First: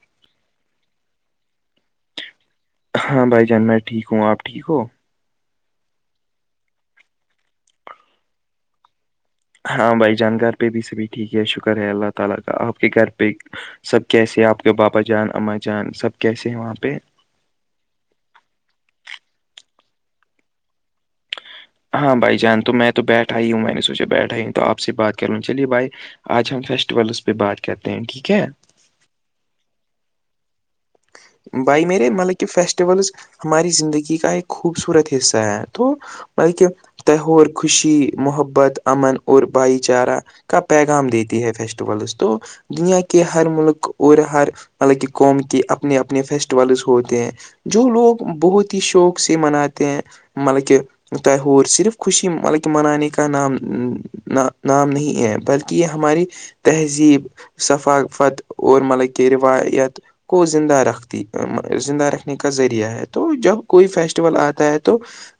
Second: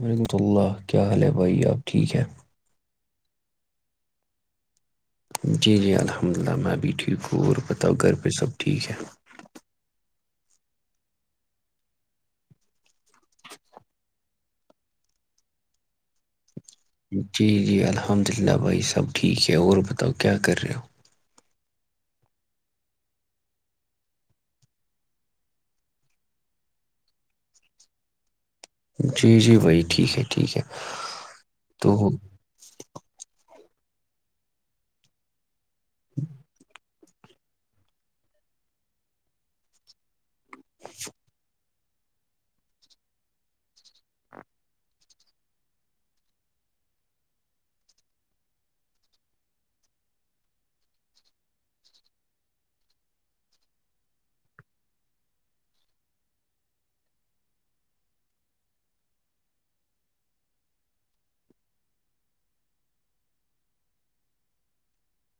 وعلیکمۃ اللہ کیا حال ہے بھائی آپ ٹھیک ہے ہاں بھائی جان میں ٹھیک ہوں آپ ٹھیک ہو جی جی الحمد للہ میں ابھی ٹھیک ہوں اور بتاؤ گھر پہ سب ٹھیک ہے ہاں بھائی جان گار پہ بھی سبھی ٹھیک ہے شکر ہے اللہ تعالی کا آپ کے گھر پہ سب کیسے ہیں آپ کے بابا جان اما جان سب کیسے ہیں وہاں پہ جی جی الحمد للہ بھائی سب ٹھیک ہے اور بتاؤ کیا کر رہے ہو ہاں بھائی جان تو میں تو بیٹھا ہی ہوں میں نے سوچا بیٹھا ہی ہوں تو آپ سے بات کر لوں چلیے بھائی آج ہم فیسٹیولس پہ بات کرتے ہیں ٹھیک ہے جی جی وہی ٹھیک ہے ٹھیک ہے بھائی تو میرے مطلب کہ فیسٹیولز ہماری زندگی کا ایک خوبصورت حصہ ہے تو مطل کہ تہہور خوشی محبت امن اور بھائی چارہ کا پیغام دیتی ہے فیسٹیولز تو دنیا کے ہر ملک اور ہر مطلب کی قوم کے اپنے اپنے فیسٹیولز ہوتے ہیں جو لوگ بہت ہی شوق سے مناتے ہیں مطلب کہ تو ہوور صرف خوشی مطلب کہ منانے کا نام نا نام نہیں ہے بلکہ یہ ہماری تہذیب صفافت اور مطلب کہ روایت کو زندہ رکھتی زندہ رکھنے کا ذریعہ ہے تو جب کوئی فیسٹیول آتا ہے تو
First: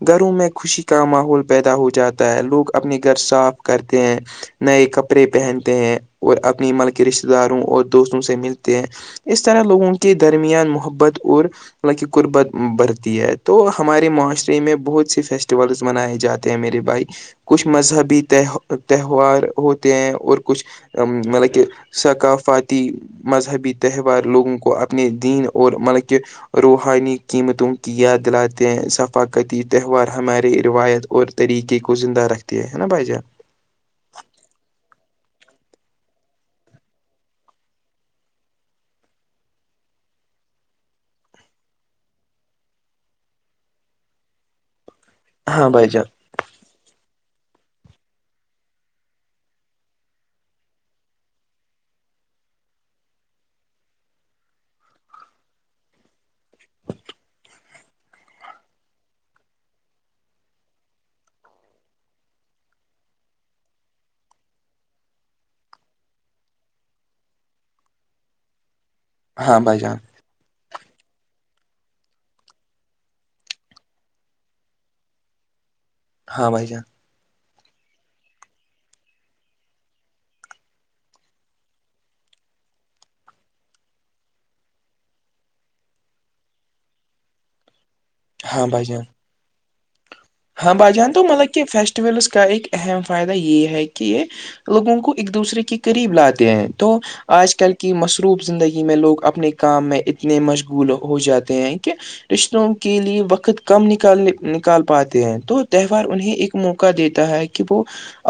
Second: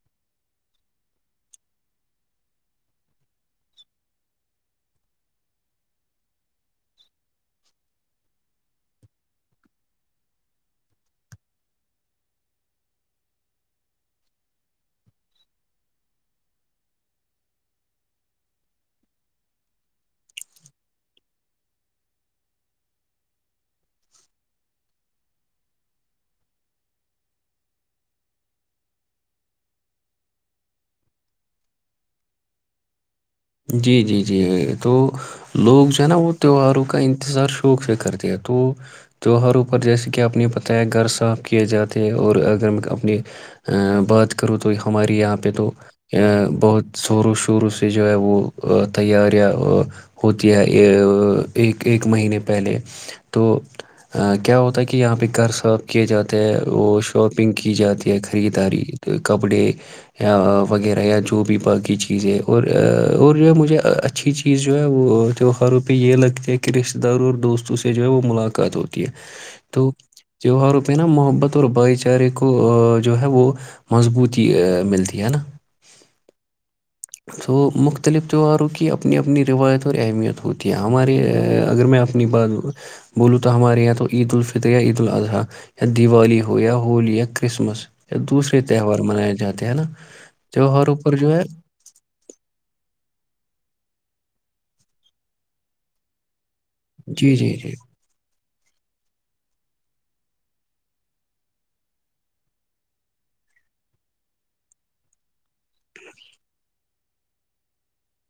گھروں میں خوشی کا ماحول پیدا ہو جاتا ہے لوگ اپنے گھر صاف کرتے ہیں نئے کپڑے پہنتے ہیں اور اپنی مل کے رشتتے داروں اور دوستوں سے ملتے ہیں اس طرح لوگوں کے درمیان محبت اور حک قربت برھتی ہے تو ہمارے معاشرے میں بہت سی فیسٹیولس منائے جاتے میرے بھائی کچھ مذہبی تہوار ہوتے ہیں اور کچھ ا مطلب کہ ثقافاتی مذہبی تہوار لوگوں کو اپنے دین اور مطلب کہ روحانی قیمتوں کی یادلاتیں ثقافتی تہوار ہمارے روایت اور طریقے کو زندہ رکھتی ہے نا بھائی جان جی جی جی تو لوگ جو ہے نا وہ تہواروں کا انتظار شوق سے کرتے ہیں تو تہوہار اوپر جیسے کہ آپ نے پتہ ہے گھر صاف کیے جاتے ہیں اور اگر میں اپنی بات کروں تو ہمارے یہاں پہ ہاں تو بھائی جان بہت زور و شوروں سے جو ہے وہ تیاریاں ہوتی ہے ایک ایک مہینے پہلے تو کیا ہوتا ہے کہ یہاں پہ گھر صاپ کیے جاتے ہیں وہ شاپنگ کی جاتی ہے خریداری کپڑے یا وغیرہ یا جو بھی باقی چیزیں اور اور جو ہے مجھے اچھی چیز جو ہے وہ تیوہاروں پہ یہ لگتی ہے کہ رشتتے داروں اور دوستوں سے جو ہے وہ ملاقات ہوتی ہے ہاں بھائی تو جان تیوہار پینا محبت اور بھائی چارے کو جو ہے وہ مضبوطی ملتی ہے نا ہاں بھائی جان تو مختلف تہوہاروں کی اپنی اپنی روایت اور اہمیت ہوتی ہے ہمارے اگر میں اپ اپنی بات بولو تو ہمارے یہاں تو عید الفطر یا عید الاضحی یا دیوالی ہو یا ہولی یا کرسمس یا دوسرے ہاں بھائی جان تہوار منائے جاتے ہیں نا ہاں بھائی تہوہاروں جان پر تو جو ہے مطلب فی فیسٹیول کا ایک اہم فائدہ یہ ہے کہ یہ لوگوں کو ایک دوسرے کے قریب لاتے ہیں تو جی جی آج کل جی کی مص روف زندگی میں لوگ اپنے کام میں اتنے مشغول ہو جاتے ہیں کہ رشتوں کے لیے وقت کم نکالنے نکال پاتے ہیں تو تہوار انہیں ایک موقع دیتا ہے کہ وہ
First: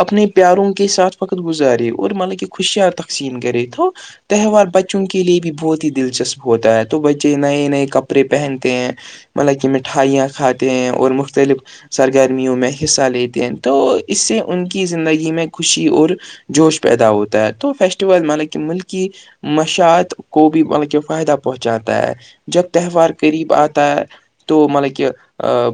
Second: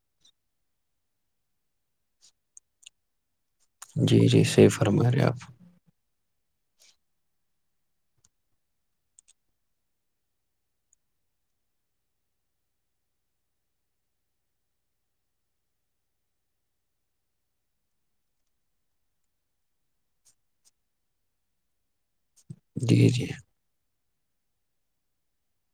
اپنے پیاروں کے ساتھ وقت گزارے اور مطلب کہ خوشیاں تقسیم کرے ہو جی جی تہوار صحیح بچوں فرما کے رہے لیے آپ بھی بہت ہی دلچسپ ہوتا ہے تو بچے نئے نئے کپڑے پہنتے ہیں مطلب کہ مٹھائیاں کھاتے ہیں اور مختلف سرگرمیوں میں حصہ لیتے ہیں تو اس سے ان کی زندگی میں خوشی اور جوش پیدا ہوتا ہے تو فیسٹیول ملب کہ ملکی مشاعت کو بھی بطل کہ فائدہ پہنچاتا ہے جب جی تہوار جی قریب آتا ہے تو مطلب کہ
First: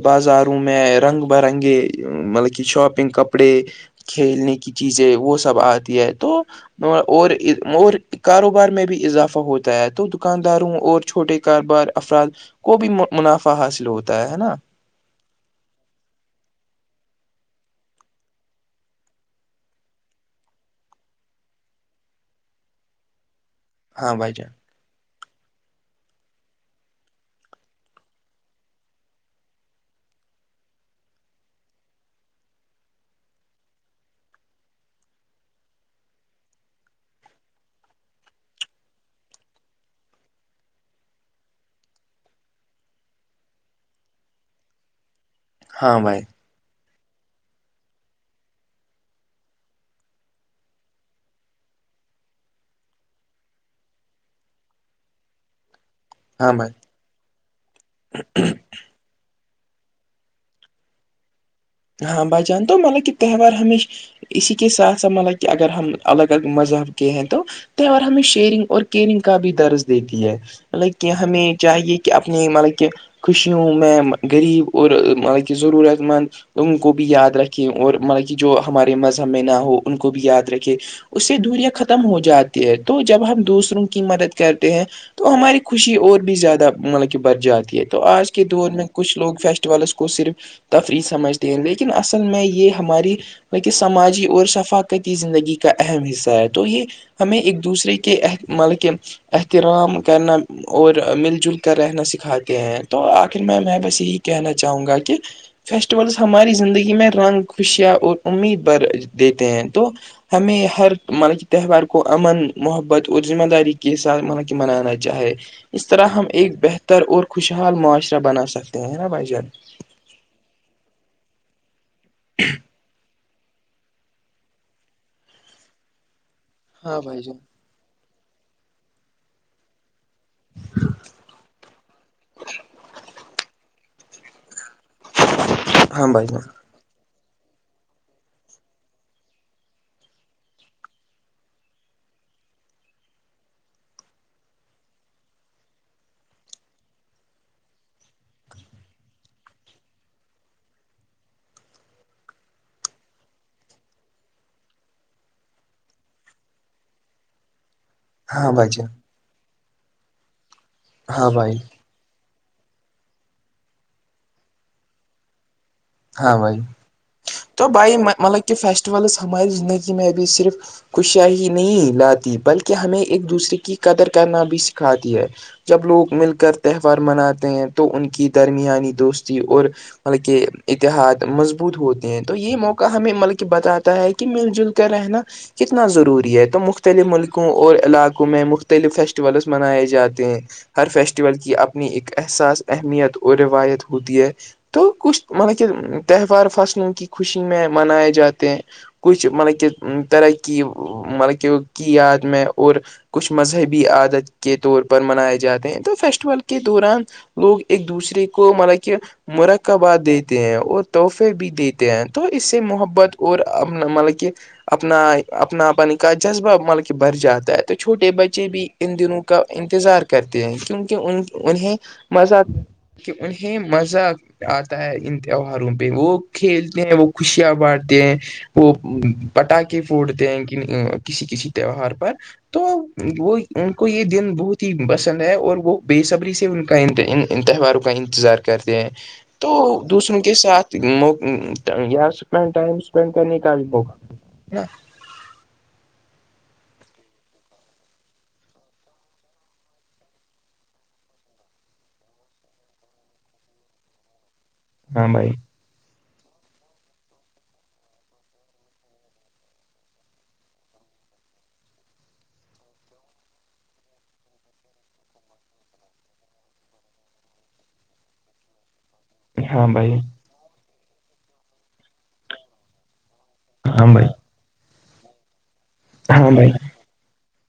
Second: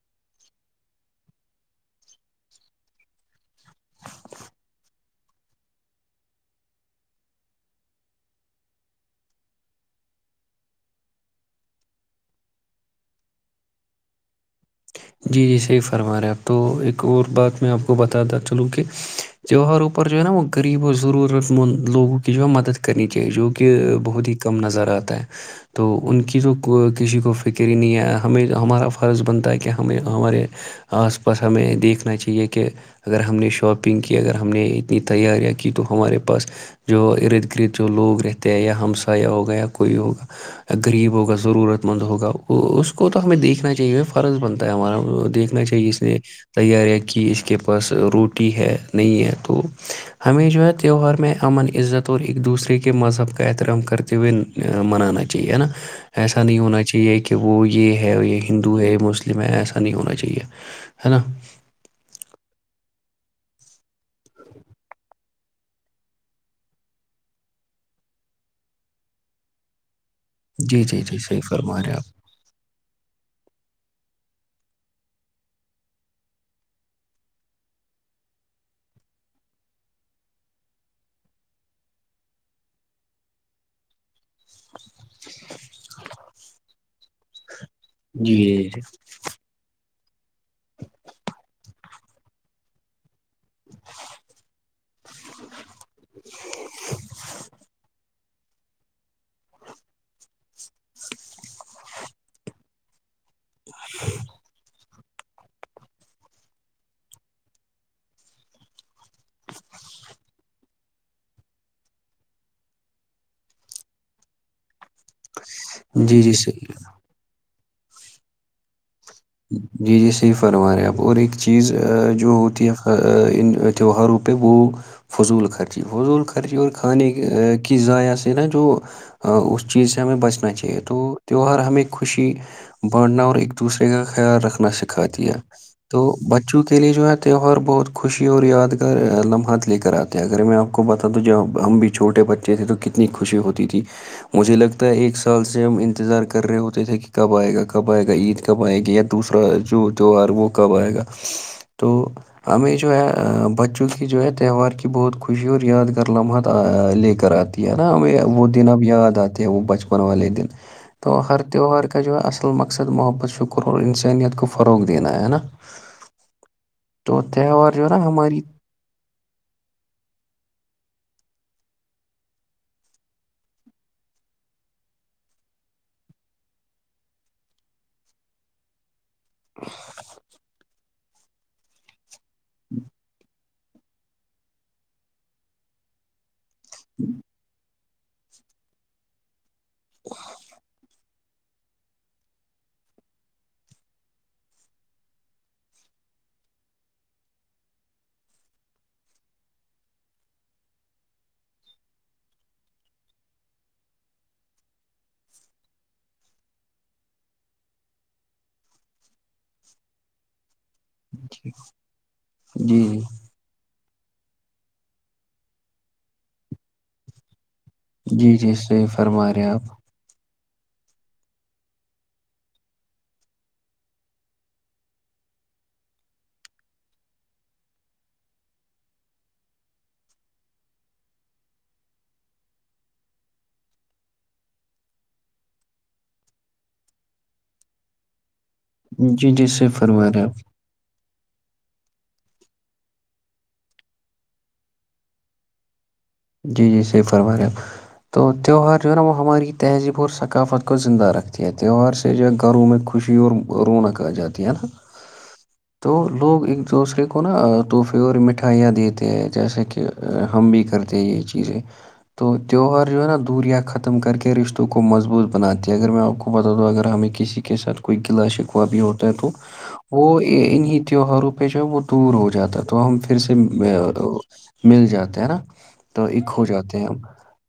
بازاروں میں [unintelligible] میں رنگ برنگے مطلب کہ شاپنگ کپڑے [unintelligible] کھیلنے کی چیزیں وہ سب آتی ہے تو اور اور کاروبار میں بھی اضافہ ہوتا ہے تو دکانداروں اور چھوٹے کاروبار افراد کو بھی منافع حاصل ہوتا ہے نا جی جی صحیح فرما رہے اپ تو ایک اور بات میں آپ کو بتا دا چلوں کہ تیوہاروں پر جو ہے نا وہ غریب اور ضرورت مند لوگوں کی جو ہے مدد کرنی چاہیے جو کہ ہاں بہت بھائی ہی جان کم نظر آتا ہے تو ان کی تو کسی کو فکری ہی نہیں ہے ہمیں ہمارا فرض بنتا ہے کہ ہمیں ہمارے آس پاس ہمیں دیکھنا چاہیے کہ اگر ہم نے شاپنگ کی اگر ہم نے اتنی تیاریاں کی تو ہمارے پاس جو ارد گرد جو لوگ رہتے ہیں یا ہمسایہ ہوگا یا کوئی ہوگا غریب ہوگا ضرورت مند ہوگا وہ اس کو تو ہمیں دیکھنا چاہیے فرض بند ہمارا دیکھنا چاہیے ہاں اس لیے بھائی تیاریاں کی اس کے پاس روٹی ہے نہیں ہے تو ہمیں جو ہے تہوار میں امن عزت اور ایک دوسرے کے مذہب کا احترام کرتے ہوئے منانا چاہیے ہے نا ایسا ہاں نہیں ہونا بھائی چاہیے کہ وہ یہ ہے یہ ہندو ہے مسلم میں ایسا نہیں ہونا چاہیے ہے نا ہاں ب جان تو مطلب کہ تہوار ہمیشہ اسی کے ساتھ ساتھ مطلب کہ اگر ہم الگ ال مذہب کے ہیں تو تہوار ہمیں شیئرنگ اور کیئرنگ کا بھی درز دیتی ہے جی لائک جی کہ جی صحیح ہمیں فرما رہے ہیں چاہیے کہ ا اپتنی مطلب کہ خوشیوں میں غریب اور مطلب کہ ضرورت مند ان کو بھی یاد رکھیں اور مطلب کہ جو ہمارے مذہب میں نہ ہو ان کو بھی یاد رکھے اس سے دوریاں ختم ہو جاتی ہے تو جب ہم دوسروں کی مدد کرتے ہیں تو ہماری خوشی اور بھی زیادہ مطلب کہ بچ جاتی ہے تو آپ آج جی کے دور جی میں کچھ لوگ فیسٹ کو صرف تفریح سمجھتے ہیں لیکن اصل میں یہ ہماری بکہ سماجی اور ثقاقتی زندگی کا اہم حصہ ہے تو یہ ہمیں ایک دوسرے کہ مطلب کہ احترام کرنا اور مل جل کر رہنا سکھاتے ہیں تو آخر میں میں بس یہی کہنا چاہوں گا کہ فیسٹیولس ہماری زندگی میں رنگ خوشیاں اور امید بھر دیتے ہیں تو ہمیں ہر مطلب کی تہوار کو امن محبت اور ذمہ داری کے ساتھ مطلب کہ منانا جاہے اس طرح جی ہم جی ایک صحیح بہتر اور خوشحال معاشرہ بنا سکتے ہیں نا بھائی جان جی جی صحیح فرما رہے ہیں آپ اور ایک چیز جو ہوتی ہے ان تہوہاروں پہ وہ فضول خرچی فضول خرچی اور ہاں کھانے بھائی جان کی ذضائع سے نا جو چیز سے ہمیں بچنا چاہیے تو تیوہار ہمیں خوشی بانٹنا اور ایک دوسرے کا خیال رکھنا سکھا دیا تو ہاں بھائی جان بچوں کے اسی لیے جو ہے تہوار بہت خوشی اور یادگار لمحات لے کر آتے ہیں اگر میں آپ کو بتادوں جو ہم بھی چھوٹے بچے تھے تو کتنی خوشی ہوتی تھی مجھے لگتا ہے ایک سال سے ہم انتظار کر رہے ہوتے تھے کہ کب آئے گا کب آئے گا عید کب آئے گی یا دوسرا جو جو وہ کب آئے گا تو ہمیں جو ہیں بچوں کی جو ہے تہوار کی بہت خوشی اور یادگار لمحات لے کر آ کیا نا ہمیں وہ ہاں دن بھائی اب جان یاد آتے ہے وہ بچپن والے دن تو ہاں ہر بھائی تہوار کا جو ہیں اصل مقصد محبت شکر اور انسانیت کو فروغ دینا ہے نا ہاں بھائی تو تہوار جو ہے بھائی نا ہماری مطلب کہ فیسٹولس ہماری زندگی میں بھیھی صرف خشیا ہی نہیں لاتی بلکہ ہمیں ایک دوسرے کی قدر کرنا بھی سکھاتی ہے جب لوگ مل کر تہوار مناتے ہیں تو ان کی درمیانی دوستی اور مطلب کہ اتحاد مضبوط ہوتے ہیں تو یہ موقع ہمیں مطلب کہ بتاتا ہے کہ مل جل کر رہنا کتنا ضروری ہے تو مختلف ملکوں اور علا کو میں مختلف فیسٹیولس منائے جاتے ہیں ہر فیسٹیول کی آپ اپنی ایک احساس اہمیت اور روایت ہوتی ہے تو کچھ مطب کہ تہوار فصلوں کی خوشی میں منائے جاتے ہیں کچھ مطلب کہ طرح کی مطلب کہ کی یاد میں اور کچھ مذہبی عادت کے طور پر منائے جاتے ہیں تو فیسٹول کے دوران لوگ ایک دوسرے کو مل کہ مرک کا باد دے تیں ہیں اور تحفے بھی جی دیتے ہیں تو اس سے جی محبت اور اپنا مطلب کہ اپنا اپنا پن کا جذبہ مطلب کہ بھر جاتا ہے تو چھوٹے جی بچے جی بھی صحیح ان دنوں فرما کا رہے ہیں آپ انتظار کرتے ہیں کیونکہ ان انہیں مزہ کہ انہیں مزہ آتا ہے ان تیوہاروں پہ وہ کھیلتے ہیں وہ خوشیاں بنٹتے ہیں وہ پٹاخے پھوڑتے ہیں کن کسی کسی تہوار پر تو وہ ان کو یہ دن بہت ہی پسند ہے اور وہ بےصبری سے ان کا انتی ان ان تہواروں کا انتظار کرتے ہیں جی جی تو صحیح فرما رہے ہیں ۔ [unintelligible] مق یا سپینڈ ائم سپینڈ کرنے کا موقع [unintelligible] جی جی صحیح فرمایا تو تہوار جو ہے نا وہ ہماری تہذیب اور ثقافت کو زندہ رکھتی ہے تہوار۔ [unintelligible] گھروں میں خوشی اور رونق آجاتی ہے نا ہاں بھائی تو لوگ ایک دوسرے کو نا تحفے اور مٹھائیاں دیتے ہیں جیسے کہ ہم بھی کر تو یہ چیزے تو تیوہار جو ہے نا دوریا ختم کر کے رشتوں کو مضبوط بناتی ہے اگر میں آپ کو بتا دو اگر ہمیں کسی کے ساتھ کوئی گلا شکوا بھی ہوتا ہے تو ہاں بھائی وہ انہیں تیوہاروں پہ جو وہ دور ہو جاتا ہے تو ہم پھر سے ۔ ہاں بھائی [unintelligible] مل جاتے ہے نا تو ہاں ایک ہو بھائی جاتے ہیں ہم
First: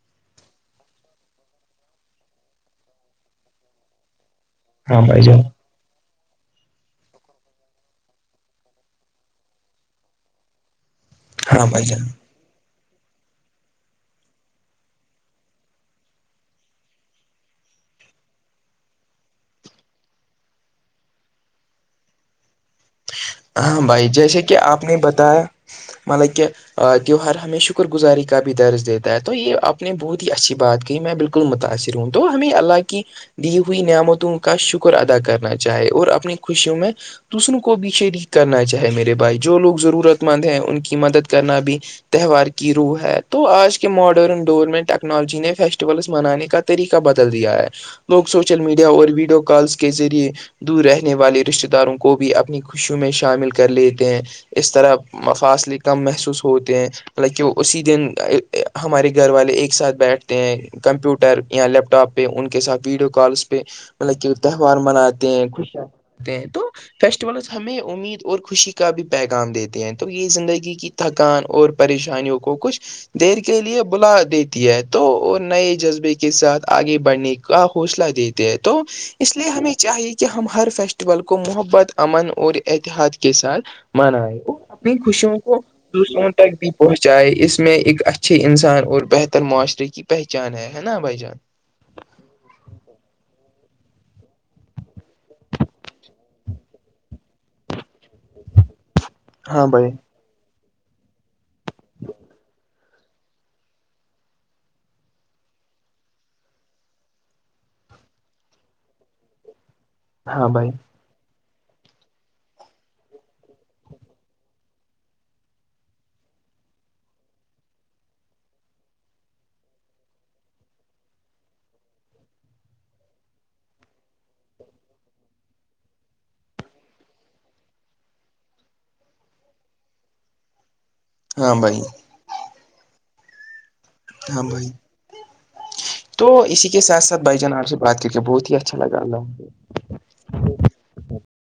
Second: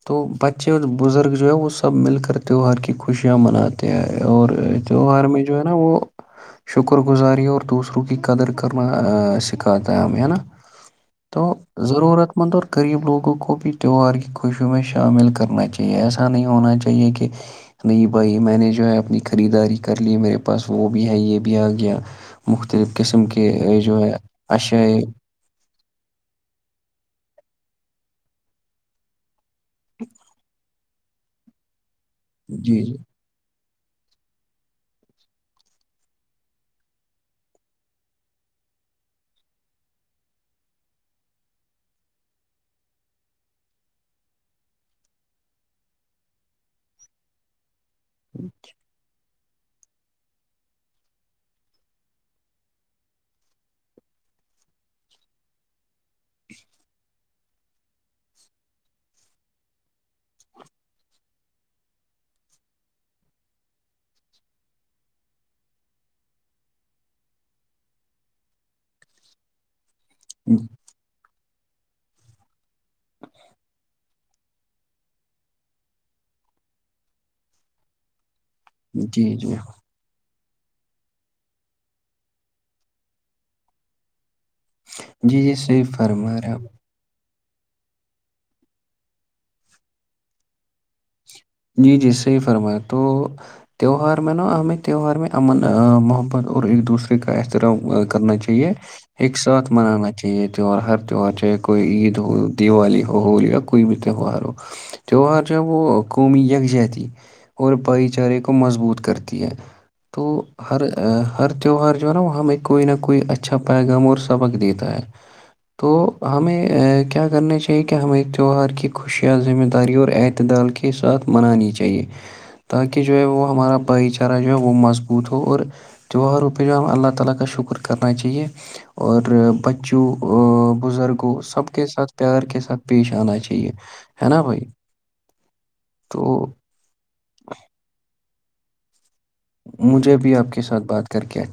تو بچے اور بزرگ جو ہے وہ سب مل کر تہوار کی خوشیاں منا تیں ہے اور ہاں بھائی تیوہار جان میں جو ہے نا وہ شکر گزاری اور دوسروں کی قدر کرنا سکھاتا ہے ہمیں ہے نا تو ہاں بھائی جان ضرورت مند اور غریب لوگ گوں کو بھی تیوار کی خوشیوں میں شامل کرنا چاہیے ایسا نہیں ہونا چاہیے کہ نہیں بھائی میں نے جو ہے اپنی خریداری کر لی میرے پاس وہ بھی ہے یہ بھی آ گیا مختلف قسم کے ہاں یی جو بھائی ہے جیسے کہ آپ نے اشایئی بتایا مطلب کہ تہوہار ہمیں شکر گزاری کا بھی درج دیتا ہے تو یہ آپ نے بہت ہی اچھی بات کہ میں بالکل متاثر ہوں تو ہمیں اللہ جی جی کی دی ہوئی نعمتوں کا شکر ادا کرنا چاہے اور اپنی خوشیوں میں دوسروں کو بھی شری کرنا چاہے میرے بھائی جو لوگ ضرورت مند ہیں ان کی مدد کرنا بھی تہوار کی روح ہے تو آج کے ماڈرن دور میں ٹیکنالوجی نے فیسٹیولس منانے کا طریقہ بدل دیا ہے لوگ سوشل میڈیا اور ویڈیو کالس کے ذریعے دور رہنے والے رشتتے داروں کو بھی اپنی خوشی میں شامل کر لیتے ہیں اس طرح فاصلے کم محسوس ہوتے ہیں اسی دن ہمارے گھر والے ایک ساتھ بیٹھتے ہیں کمپیوٹر لیپ ٹاپ یا ان کے ساتھ ویڈیو کالز پہ مطلب کہ تہوار مناتے ہیں خوشیاں مناتے ہیں تو فیسٹیول ہمیں امید اور خوشی کا بھی پیغام دیتے ہیں تو یہ زندگی کی تھکان اور پریشانیوں کو کچھ دیر کے لیے بلا دیتی ہے تو نئے جذبے کے ساتھ آگے بڑھنے کا حوصلہ دیتی تو جی اس لیے جی ہمیں چاہیے کہ ہم ہر فیسٹیول کو محبت امن اور احتحاد کے ساتھ منائے وہ اپنی خوشیوں جی جی کو صحیح دوسروں فرما رہے تک آپ بھی پہنچائے اس میں ایک اچھے انسان اور بہتر معاشرے کی پہچان ہے ہے نا بھائی جان جی جی صحیح فرمایں تو تیوہار میں نا ہمیں تہوار میں امن محبت اور ایک دوسرے کا احترام کرنا چاہیے اک ہاں ساتھ بھائی منانت چاہ یہ تیوار ہر تہوار چاہے کوئی عید ہو دیوالی ہو ہولی یا کوئی بھی تیوار ہو تیوار جب وہ قومی یکجہتی اور بھائی چارے کو مضبوط کرتی ہے تو ہاں بھائی ہر ہر تہوار جو ہے نا وہ ہمیں کوئی نہ کوئی اچھا پیغام اور سبق دیتا ہے تو ہمیں کیا کرنا چاہیے کہ ہمیں ایک تیوار کی خوشیاں ذمہ داری اور اعتدال کی کے ساتھ منانی چاہیے تاکہ جو ہے وہ ہمارا بھائی چارہ جو ہے وہ مضبوط ہو اور اللہ تعالی کا شکر کرنا چاہیے اور بچوں بزرگ کو ہاں سب بھائی کے ساتھ پیار کے ساتھ پیش آنا چاہیے ہے نا ہاں بھائی تو اسی کے ساتھ ساتھ بھ جان آپ سے بات کیک بہت ہی اچھا لگا اللہھ مجھے بھی آپ کے ساتھ بات کر کے اچھا